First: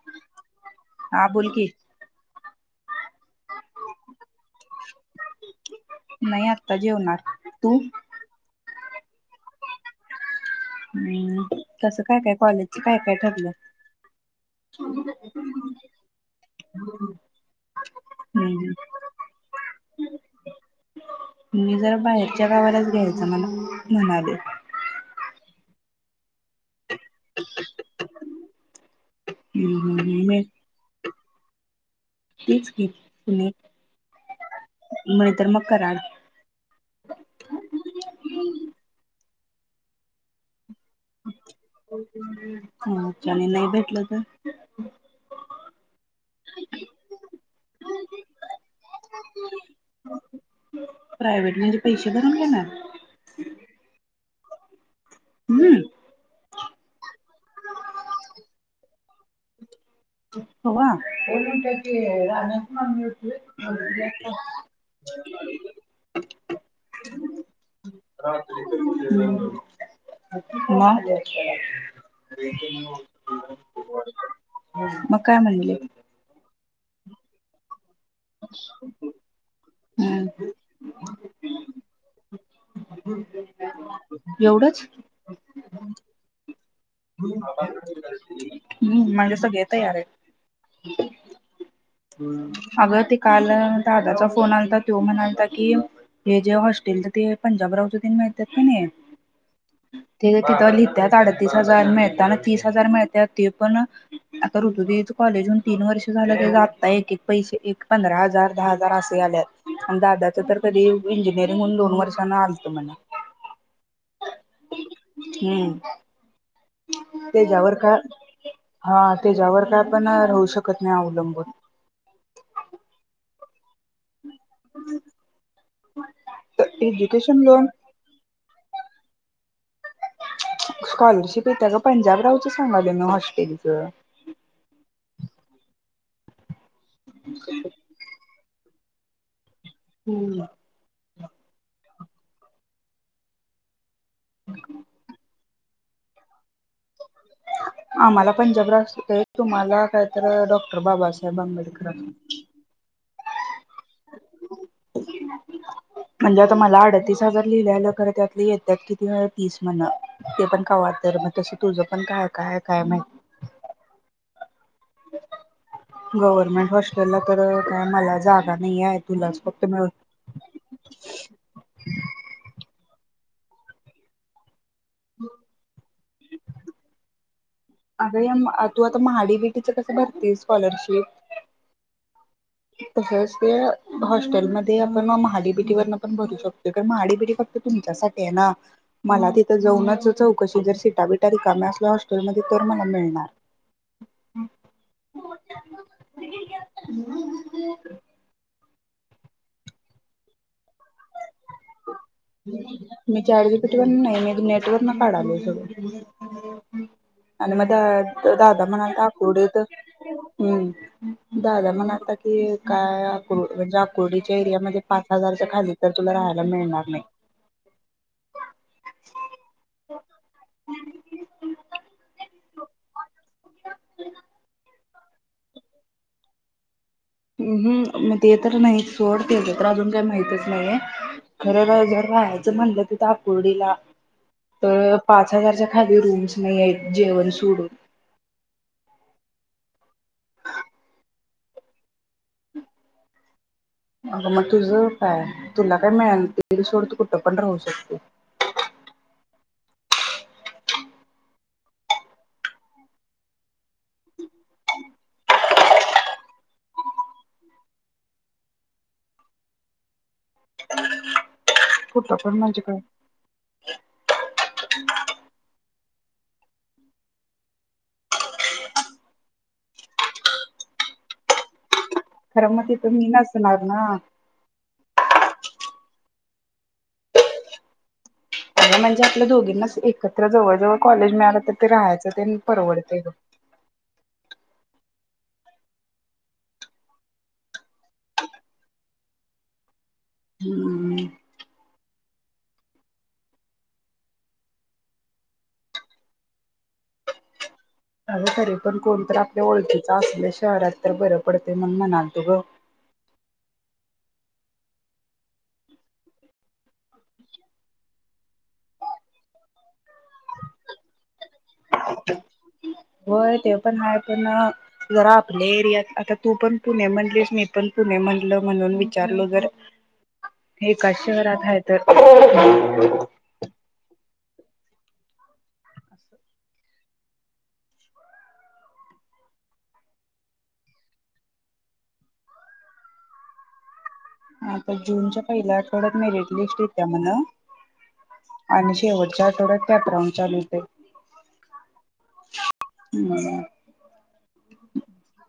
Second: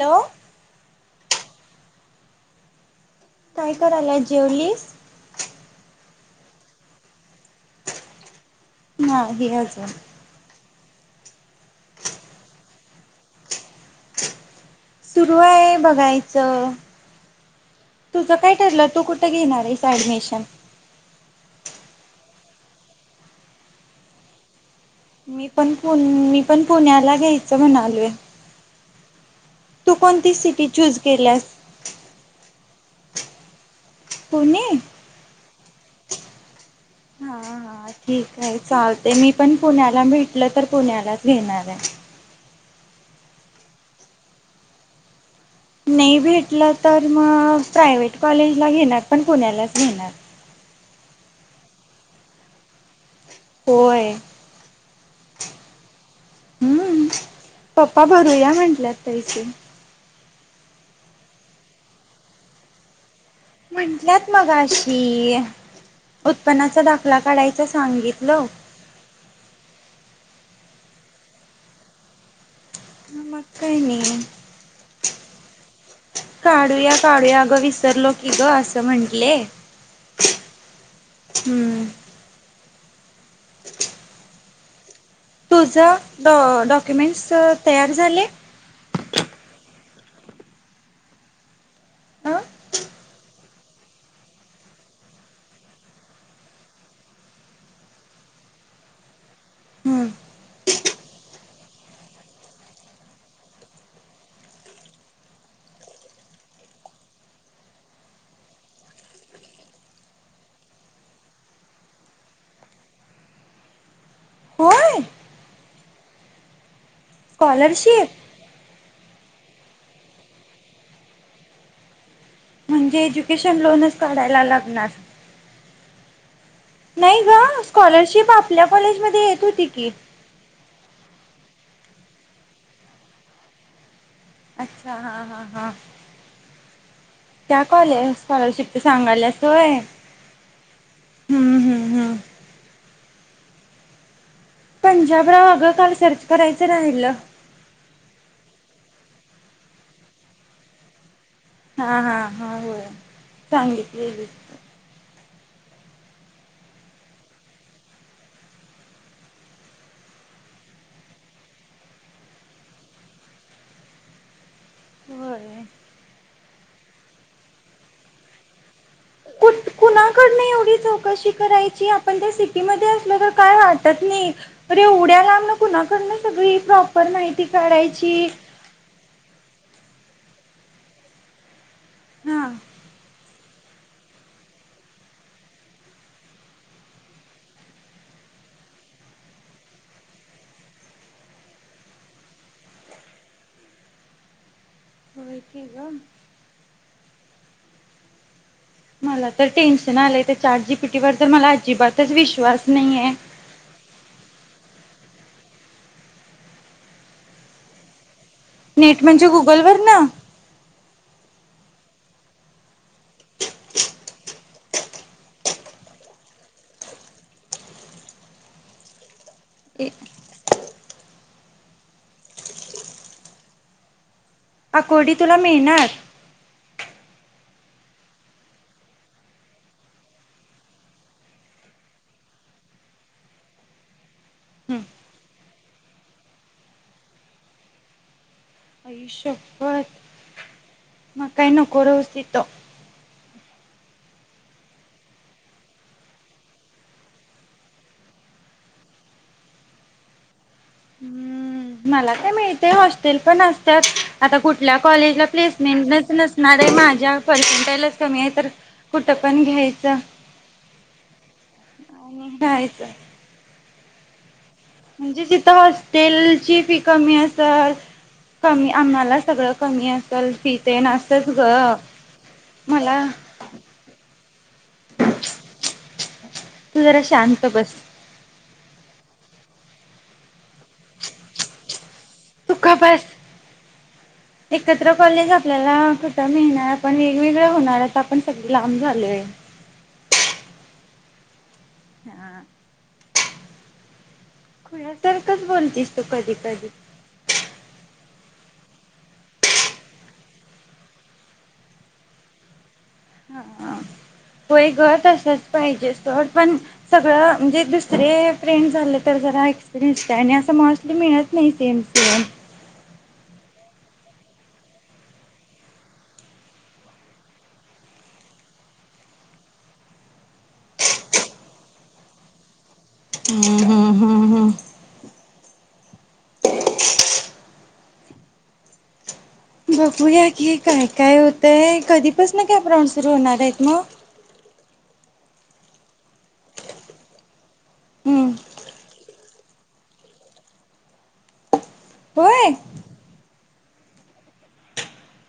Hello हा बोलकी काय कराल्यास जेवलीस? नाही आत्ता जेवणार तू? नाही आज काय हम्म तसं काय, काय कॉलेजच काय, काय ठरलं सुरू आहे बघायचं तुझं काय हम्म ठरलं? हम्म तू कुठं घेणार आहेस ऍडमिशन? त्या गावालाच घ्यायचं म्हण म्हणालोय मीपण पुणे मीपण पुण्याला घ्यायचं म्हणालोय तू हम्म कोणती हम्म सिटी चूज? केल्यास तीच की पूणे पुणे कराड हाहा हा ठीक आहे चालतय मी पण पुण्याला भेटलं तर पुण्यालाच नेणार हाय ह आपल्याला नाही भेटलं तर नाही भेटलं तर मग प्रायव्हेट कॉलेजला घेणार पण पुण्यालाच घेणार प्रायव्हेट म्हणजे पैसे भरून घेणार? होय हम्म हम्म पप्पा भरूया म्हंटल्यात पैसे तवा एक गुंट्याची रानं कुणाकडून घेतलेत म्हंटल्यात मगाशी उत्पन्नाचा दाखला काढायचा सांग हम्म ना य मग काय नाही मग काय म्हणले काढूया, काढूया अगं विसरलो की ग असं म्हटले हम्म हम्म एवढंच तुझ डॉ डॉक्युमेंट्स तयार झाले? ह अगं ते काल दादाचा फोन आलता त्यो म्हणालता की, हे जे हॉस्टेलच ते पंजाबरावच तेन मिळतात कनी हम्म त्यांनी तिथ लिहित्यात आडतीस हजार मिळताना तीस हजार मिळतात ते पण आता त्रुतू दिदीच काॅलेज होऊन तीन वर्ष झालत तेझ आता एक एक पैसे एक पंधरा हजार दहा हजार असं यायल्यात आणि दादाच तर कधी इंजिनिअर होऊन दोन वर्षाने आलत म्हणे होय हम् तेच्यावर का स्कॉलरशिप हा त्याच्यावर काय आपण राहू शकत नाही अवलंबून म्हणजे एज्युकेशन लोनच काढायला लागणार [unintelligible] नाही एज्युकेशन गं लोन स्कॉलरशिप आपल्या कॉलेज मध्ये येत होती की स्कॉलरशिप येत्या गं पंजाबरावच सांगालोय मी हॉस्टेलच अच्छा हा हा हा त्या कॉलेस स्कॉलरशिप च सांगाल्यास होय. हम्म. हम्म हम्म हम्म पंजाबराव अगं काल सर्च करायचं राहिलं. आम्हाला पंजाबराव असतील त्यावेळी तूम्हाला काय तर डॉ बाबासाहेब आंबेडकर हा असतंय. हा हा हो सांगितलीस. मला अठठतीस हजार लिहिलेलं खरं त्यातलं येत्यात किती तीस म्हणं ते पण कव्हां तर तसं तूझं पण काय काय आहे काय नाहीत? होय गव्हर्मेंट हॉस्टेलला तर काय मला जागा वाहियात. कुठं कुणाकडन एवढी चौकशी करायची आपण त्या सिटीमध्ये अस मला काय वाटत नाही. अरे येवड्या लांबन कुनाकडन? सगळी प्रॉपर [unintelligible] अगं काढायची या तु [unintelligible] कसली स्कॉलरशिप? हा तसंच ते हाॅस्टेलमध्ये आपण महाडी बीडीवरन पण भरू शकतोय पण महाडी बीडी फक्त तुमच्यासाठी आहे ना मला तिथं जाऊनच चौकशी जर शिटा बिटा रिकाम्या असल्या हॉस्टेलमध्ये तर मला मिळणार होय की गं [unintelligible] मला तर टेन्शन आलंय! ते चाट जीपीटी वर तर मला अजिबात मी चाट जी पी टी वरण नाही नेट वरण काढालोय. आणि म त्या दादा नेट म्हणालता म्हणजे आकुर्डीत गुगलवर ना हम‌् दादा म्हणालता की काय आकुरडे म्हणजे आकुरडीच्या च्या एरियामध्ये पाच हजार च्या खाली तर तूला राहायला मिळणार नाही. हम् अकोडी तुला मिळणार हम्म मग ते तर नाही सोड तेज तर अजून काही माहितच नाहीये खर जर राहायचं म्हणलं तिथ आकुर्डीला तर पाच हजारच्या खाली रूम्स नाही आहेत जेवण सोडून आयुष्य व्हय मग काय नको राहुस तिथ अगं मग तुझं काय तुला काय मिळेल सोडत तु कुठं पण राहू शकते हम्म मला काय मिळते हॉस्टेल पण असतात आता कुठल्या कॉलेजला प्लेसमेंटच नसणार आहे माझ्या पर्सनटेज कमी आहे तर कुठ पण घ्यायचं कुठ आणि पण म्हणजे काय राहायचं म्हणजे जिथं हॉस्टेलची फी कमी असल कमी आम्हाला सगळं कमी असल फी तेन असच ग खरं मग तिथ मला मी नसणार ना तू जरा शांत बस म्हणजे आपल्या दोघींनाच एकत्र जवळ जवळ कॉलेज मिळाल तर ते राहायचं तू का परवडतय बस बघ एकत्र कॉलेज आपल्याला कुठं मिळणार आपण वेगवेगळ होणार आपण सगळे लांब झालोय हम्म हा खुळ्यासारखं बोलतीस तू कधी कधी खर तरी पण कोणत तर आपल्या ओळखीचा असल्या शहरात तर बरं पडते म्हणून म्हणालतो ग हा होय ग तस असच पाहिजे सोड पण सगळं म्हणजे दुसरे फ्रेंड झाले तर जरा एक्सपिरियन्स आणि असं मोस्टली मिळत नाही सेम सेम होय ते पण हा पण जरा आपल्या एरियात आता तू पण पुणे म्हणटलीस मी पण पुणे म्हणतल म्हणून विचारलो जर एकाच शहरात हाय तर हम्म हम्म हम्म हम्म बघूया की काय काय होतय कधी पासुन कॅम्प राऊंड सुरू होणार आहेत मग आता जूनच्या पहिल्या आठवड्यात मेरिट लिस्ट येत्या म्हण हम्म आणि शेवटच्या आठवड्यात कॅप राऊंड चालू होतोय होय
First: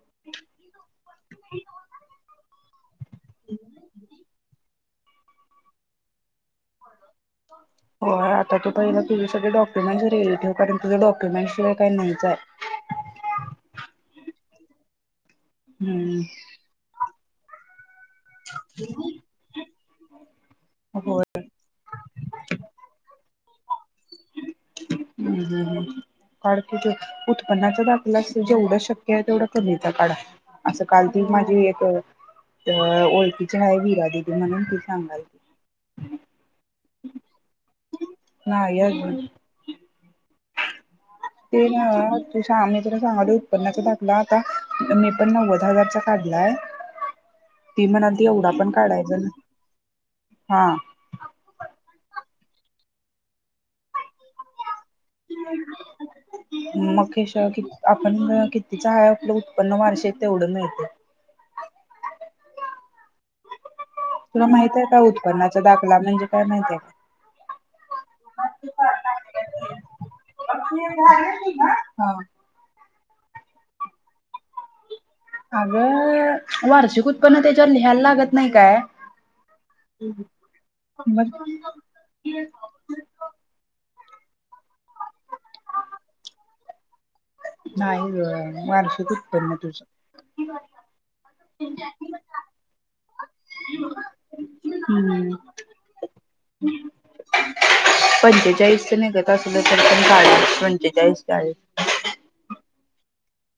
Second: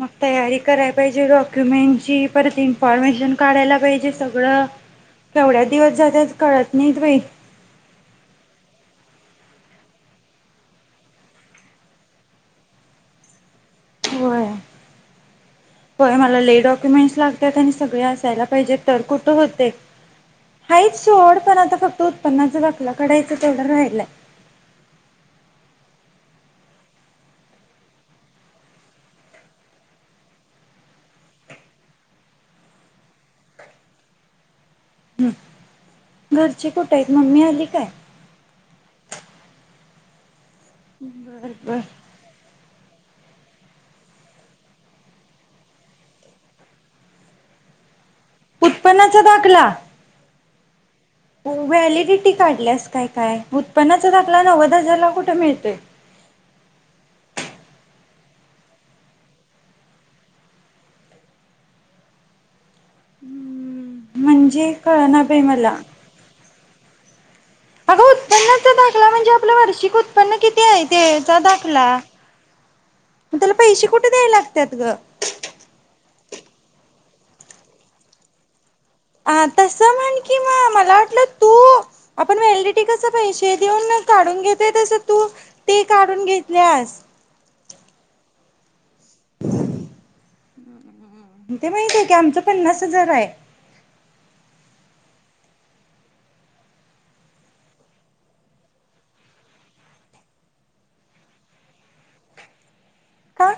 मग तयारी करायला पाहिजे डॉक्युमेंटची परत इन्फॉर्मशन काढायला पाहिजे सगळं केवढ्या दिवस जात्यात कळत नाहीत बाई होय आता ते पहिलं तुझी सगळे डॉक्युमेंट्स रेडी ठेव कारण तुझ्या डॉक्युमेंट शिवाय काही नईचं हाय हो मला लाय डक्युमेंटस लागत [inaudible] सगळे असायला पाहिजे तर कुठं होते हायच होय सोड पण आता फक्त उत्पन्नाचं आपल्याकडे एकच तेवढा राहिलाय हम्म काढ की तो उत्पन्नाच दाखला जेवढ शक्य आहे तेवढा कमीचा काढा असं काल ती माझी एक ओळखीची आहे विरा दिदी म्हणुन ती सांगालती आजी कुठ आहेत मम्मी आली काय [unintelligible] बर ते बर नव्ह ते शहाणे तुला सांगायलोय उत्पन्नाचा दाखला आता मी पण नव्वद हजारचा काढलाय ती म्हणालती एवढा पण काढायचा उत्पन्नाचा ना दाखला, हा ओ व्हॅलिडी ती काढल्यास काय काय, उत्पनाचा दाखला नव्ह मकेश क की आपण कितीचं हाय आपलं उत्पन्न वार्षिक तेवढं मिळतंय तुला म्हणजे माहित आहे का कळना उत्पन्नाच्या दाखला म्हणजे? काय माहितीय का अग हा उत्पन्नाचा दाखला म्हणजे आपलं वार्षिक उत्पन्न किती आहे ते चा दाखला उ त्याला पैशे कुट द्याय लागत्यात गं अगं वार्षिक उत्पन्न त्याच्यावर लिहायला लागत नई काय आ तस म्हण की म मला वाटलं मग तू आपण व्हॅलिडीटी कसं पैसे दिऊन काडून घेत ते तस तू ते काडून घे प्लस नाही गं वार [unintelligible] कर ना तुझं ती [unintelligible] हा ते माहिते की आमच पन्नास हजार आय हम् पंचेचाळीसच निघत असलं तर पण काडा पंचेचाळीस चाळीस का?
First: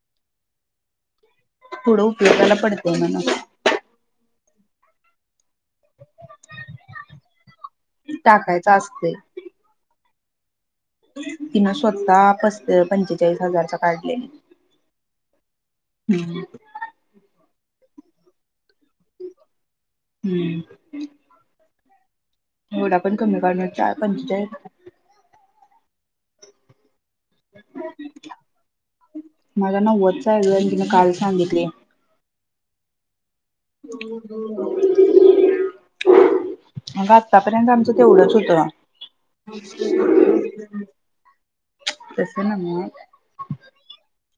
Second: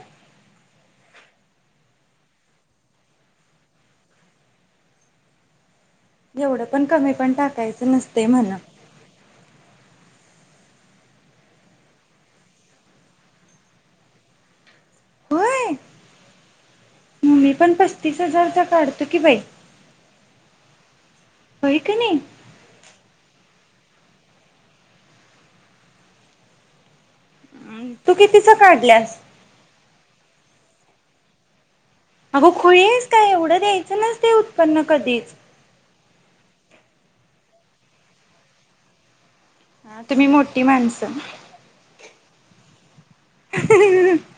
फुढं उपयोगाला पडतय म्हणं एवढं पण कमी पण टाकायचं नसतय म्हणं टाकायचं तिन स्वतः पस अ पंचेचाळीस हजारचा काढलेली होय हम् मी पण पस्तीस हजारचा काढ तूकी बाई हम् होय का नाही? गोडा पण कमी करणार चाय पण पण चाई अम तू कितीच काढल्यास [unintelligible] तिन काल सांगितली अगं खुळी येस काय एव हो, हो [unintelligible] अग आत्तापर्यंत आमचं तेवढंच होतं हा तुम्ही मोठी माणसं तसं नव्हं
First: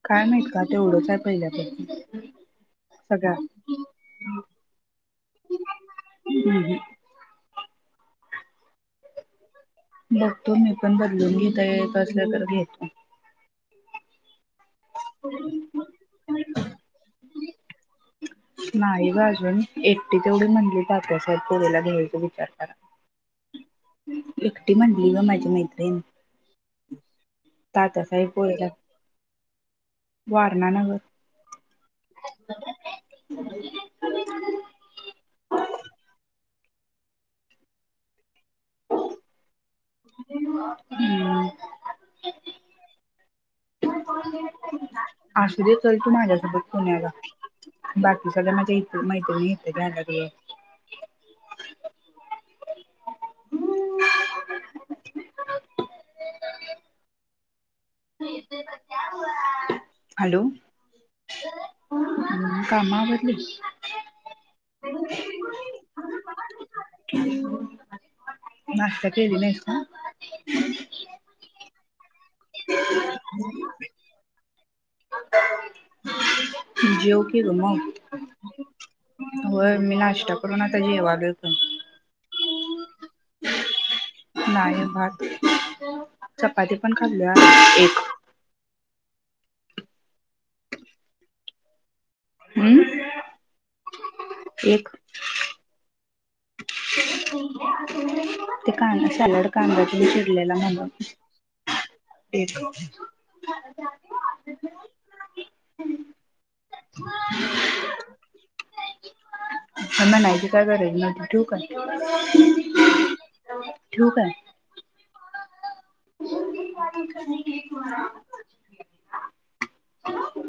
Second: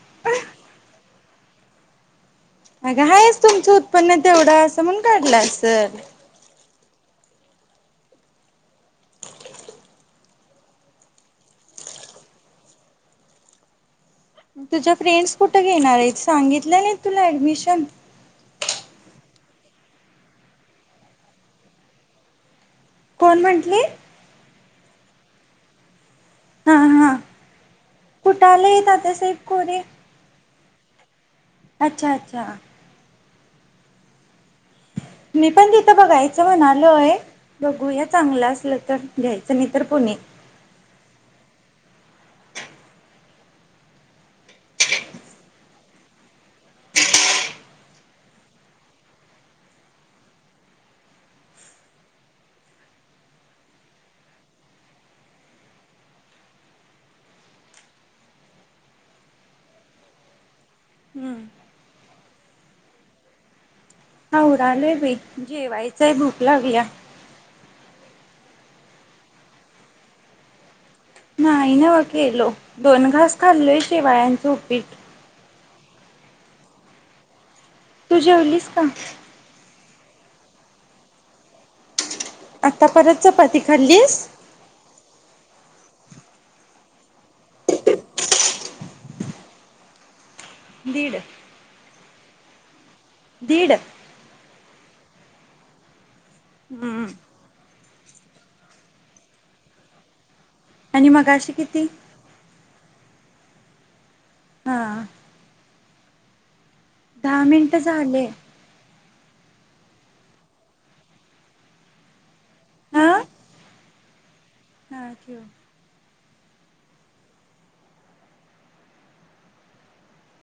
काय माहीत का तेवढंच हायत पहिलापासुन [inaudible] अग हायच तुमचं उत्पन्न तेवढच म्हणून काढल असल हम्म बघतो मी पण बदलून घेता येत असलं तर घेतो तुझ्या फ्रेंड्स कुठे घेणार आहेत सांगितलं नाही तुला ऍडमिशन नाही ग अजून एकटी तेवढी म्हणली तात्यासाहेब कोरे ला घ्यायचा विचार करा कोण म्हटली ती म्हणली गं माझी मैत्रिण हा हा तात्यासाहेब कुठे कोरेला आले [unintelligible] वारणानगर अच्छा अच्छा [unintelligible] मी पण तिथं बघायचं म्हणालोय बघूया चांगलं अस असलं तर घ्यायचं नाही तर पुणे असुदे चल तू माझ्यासोबत पुण्याला बाकी सगळ्या माझ्या मैत्रिणी इतर येतील माझ्या जवळ हॅलो हम्म काम आवरली आवरालय बाई जेवायचं आहे बघ लागलीया नाष्टा केली नाहीस ना नाही नव केेलो दोन घास खाल्लो आहे शेवाळ्यांच उपीठ जेव की ग मग तू जेवलीस का होय मी नाश्ता करून आता जेवालोय पण आता परत चपाती खाल्लीस नाही भात चपाती पण खालोय एक दीड हम्म दीड एक हम्म ते कांदा सॅलड कांदा ते चीर गेलेला म्हण आणि मगाशी किती एक [unintelligible] हा आ दहा मिनिट झाले हा म्हणायची काय गरज नाही ठेवू काय हा ठिउ काय? [inaudible] [unintelligible]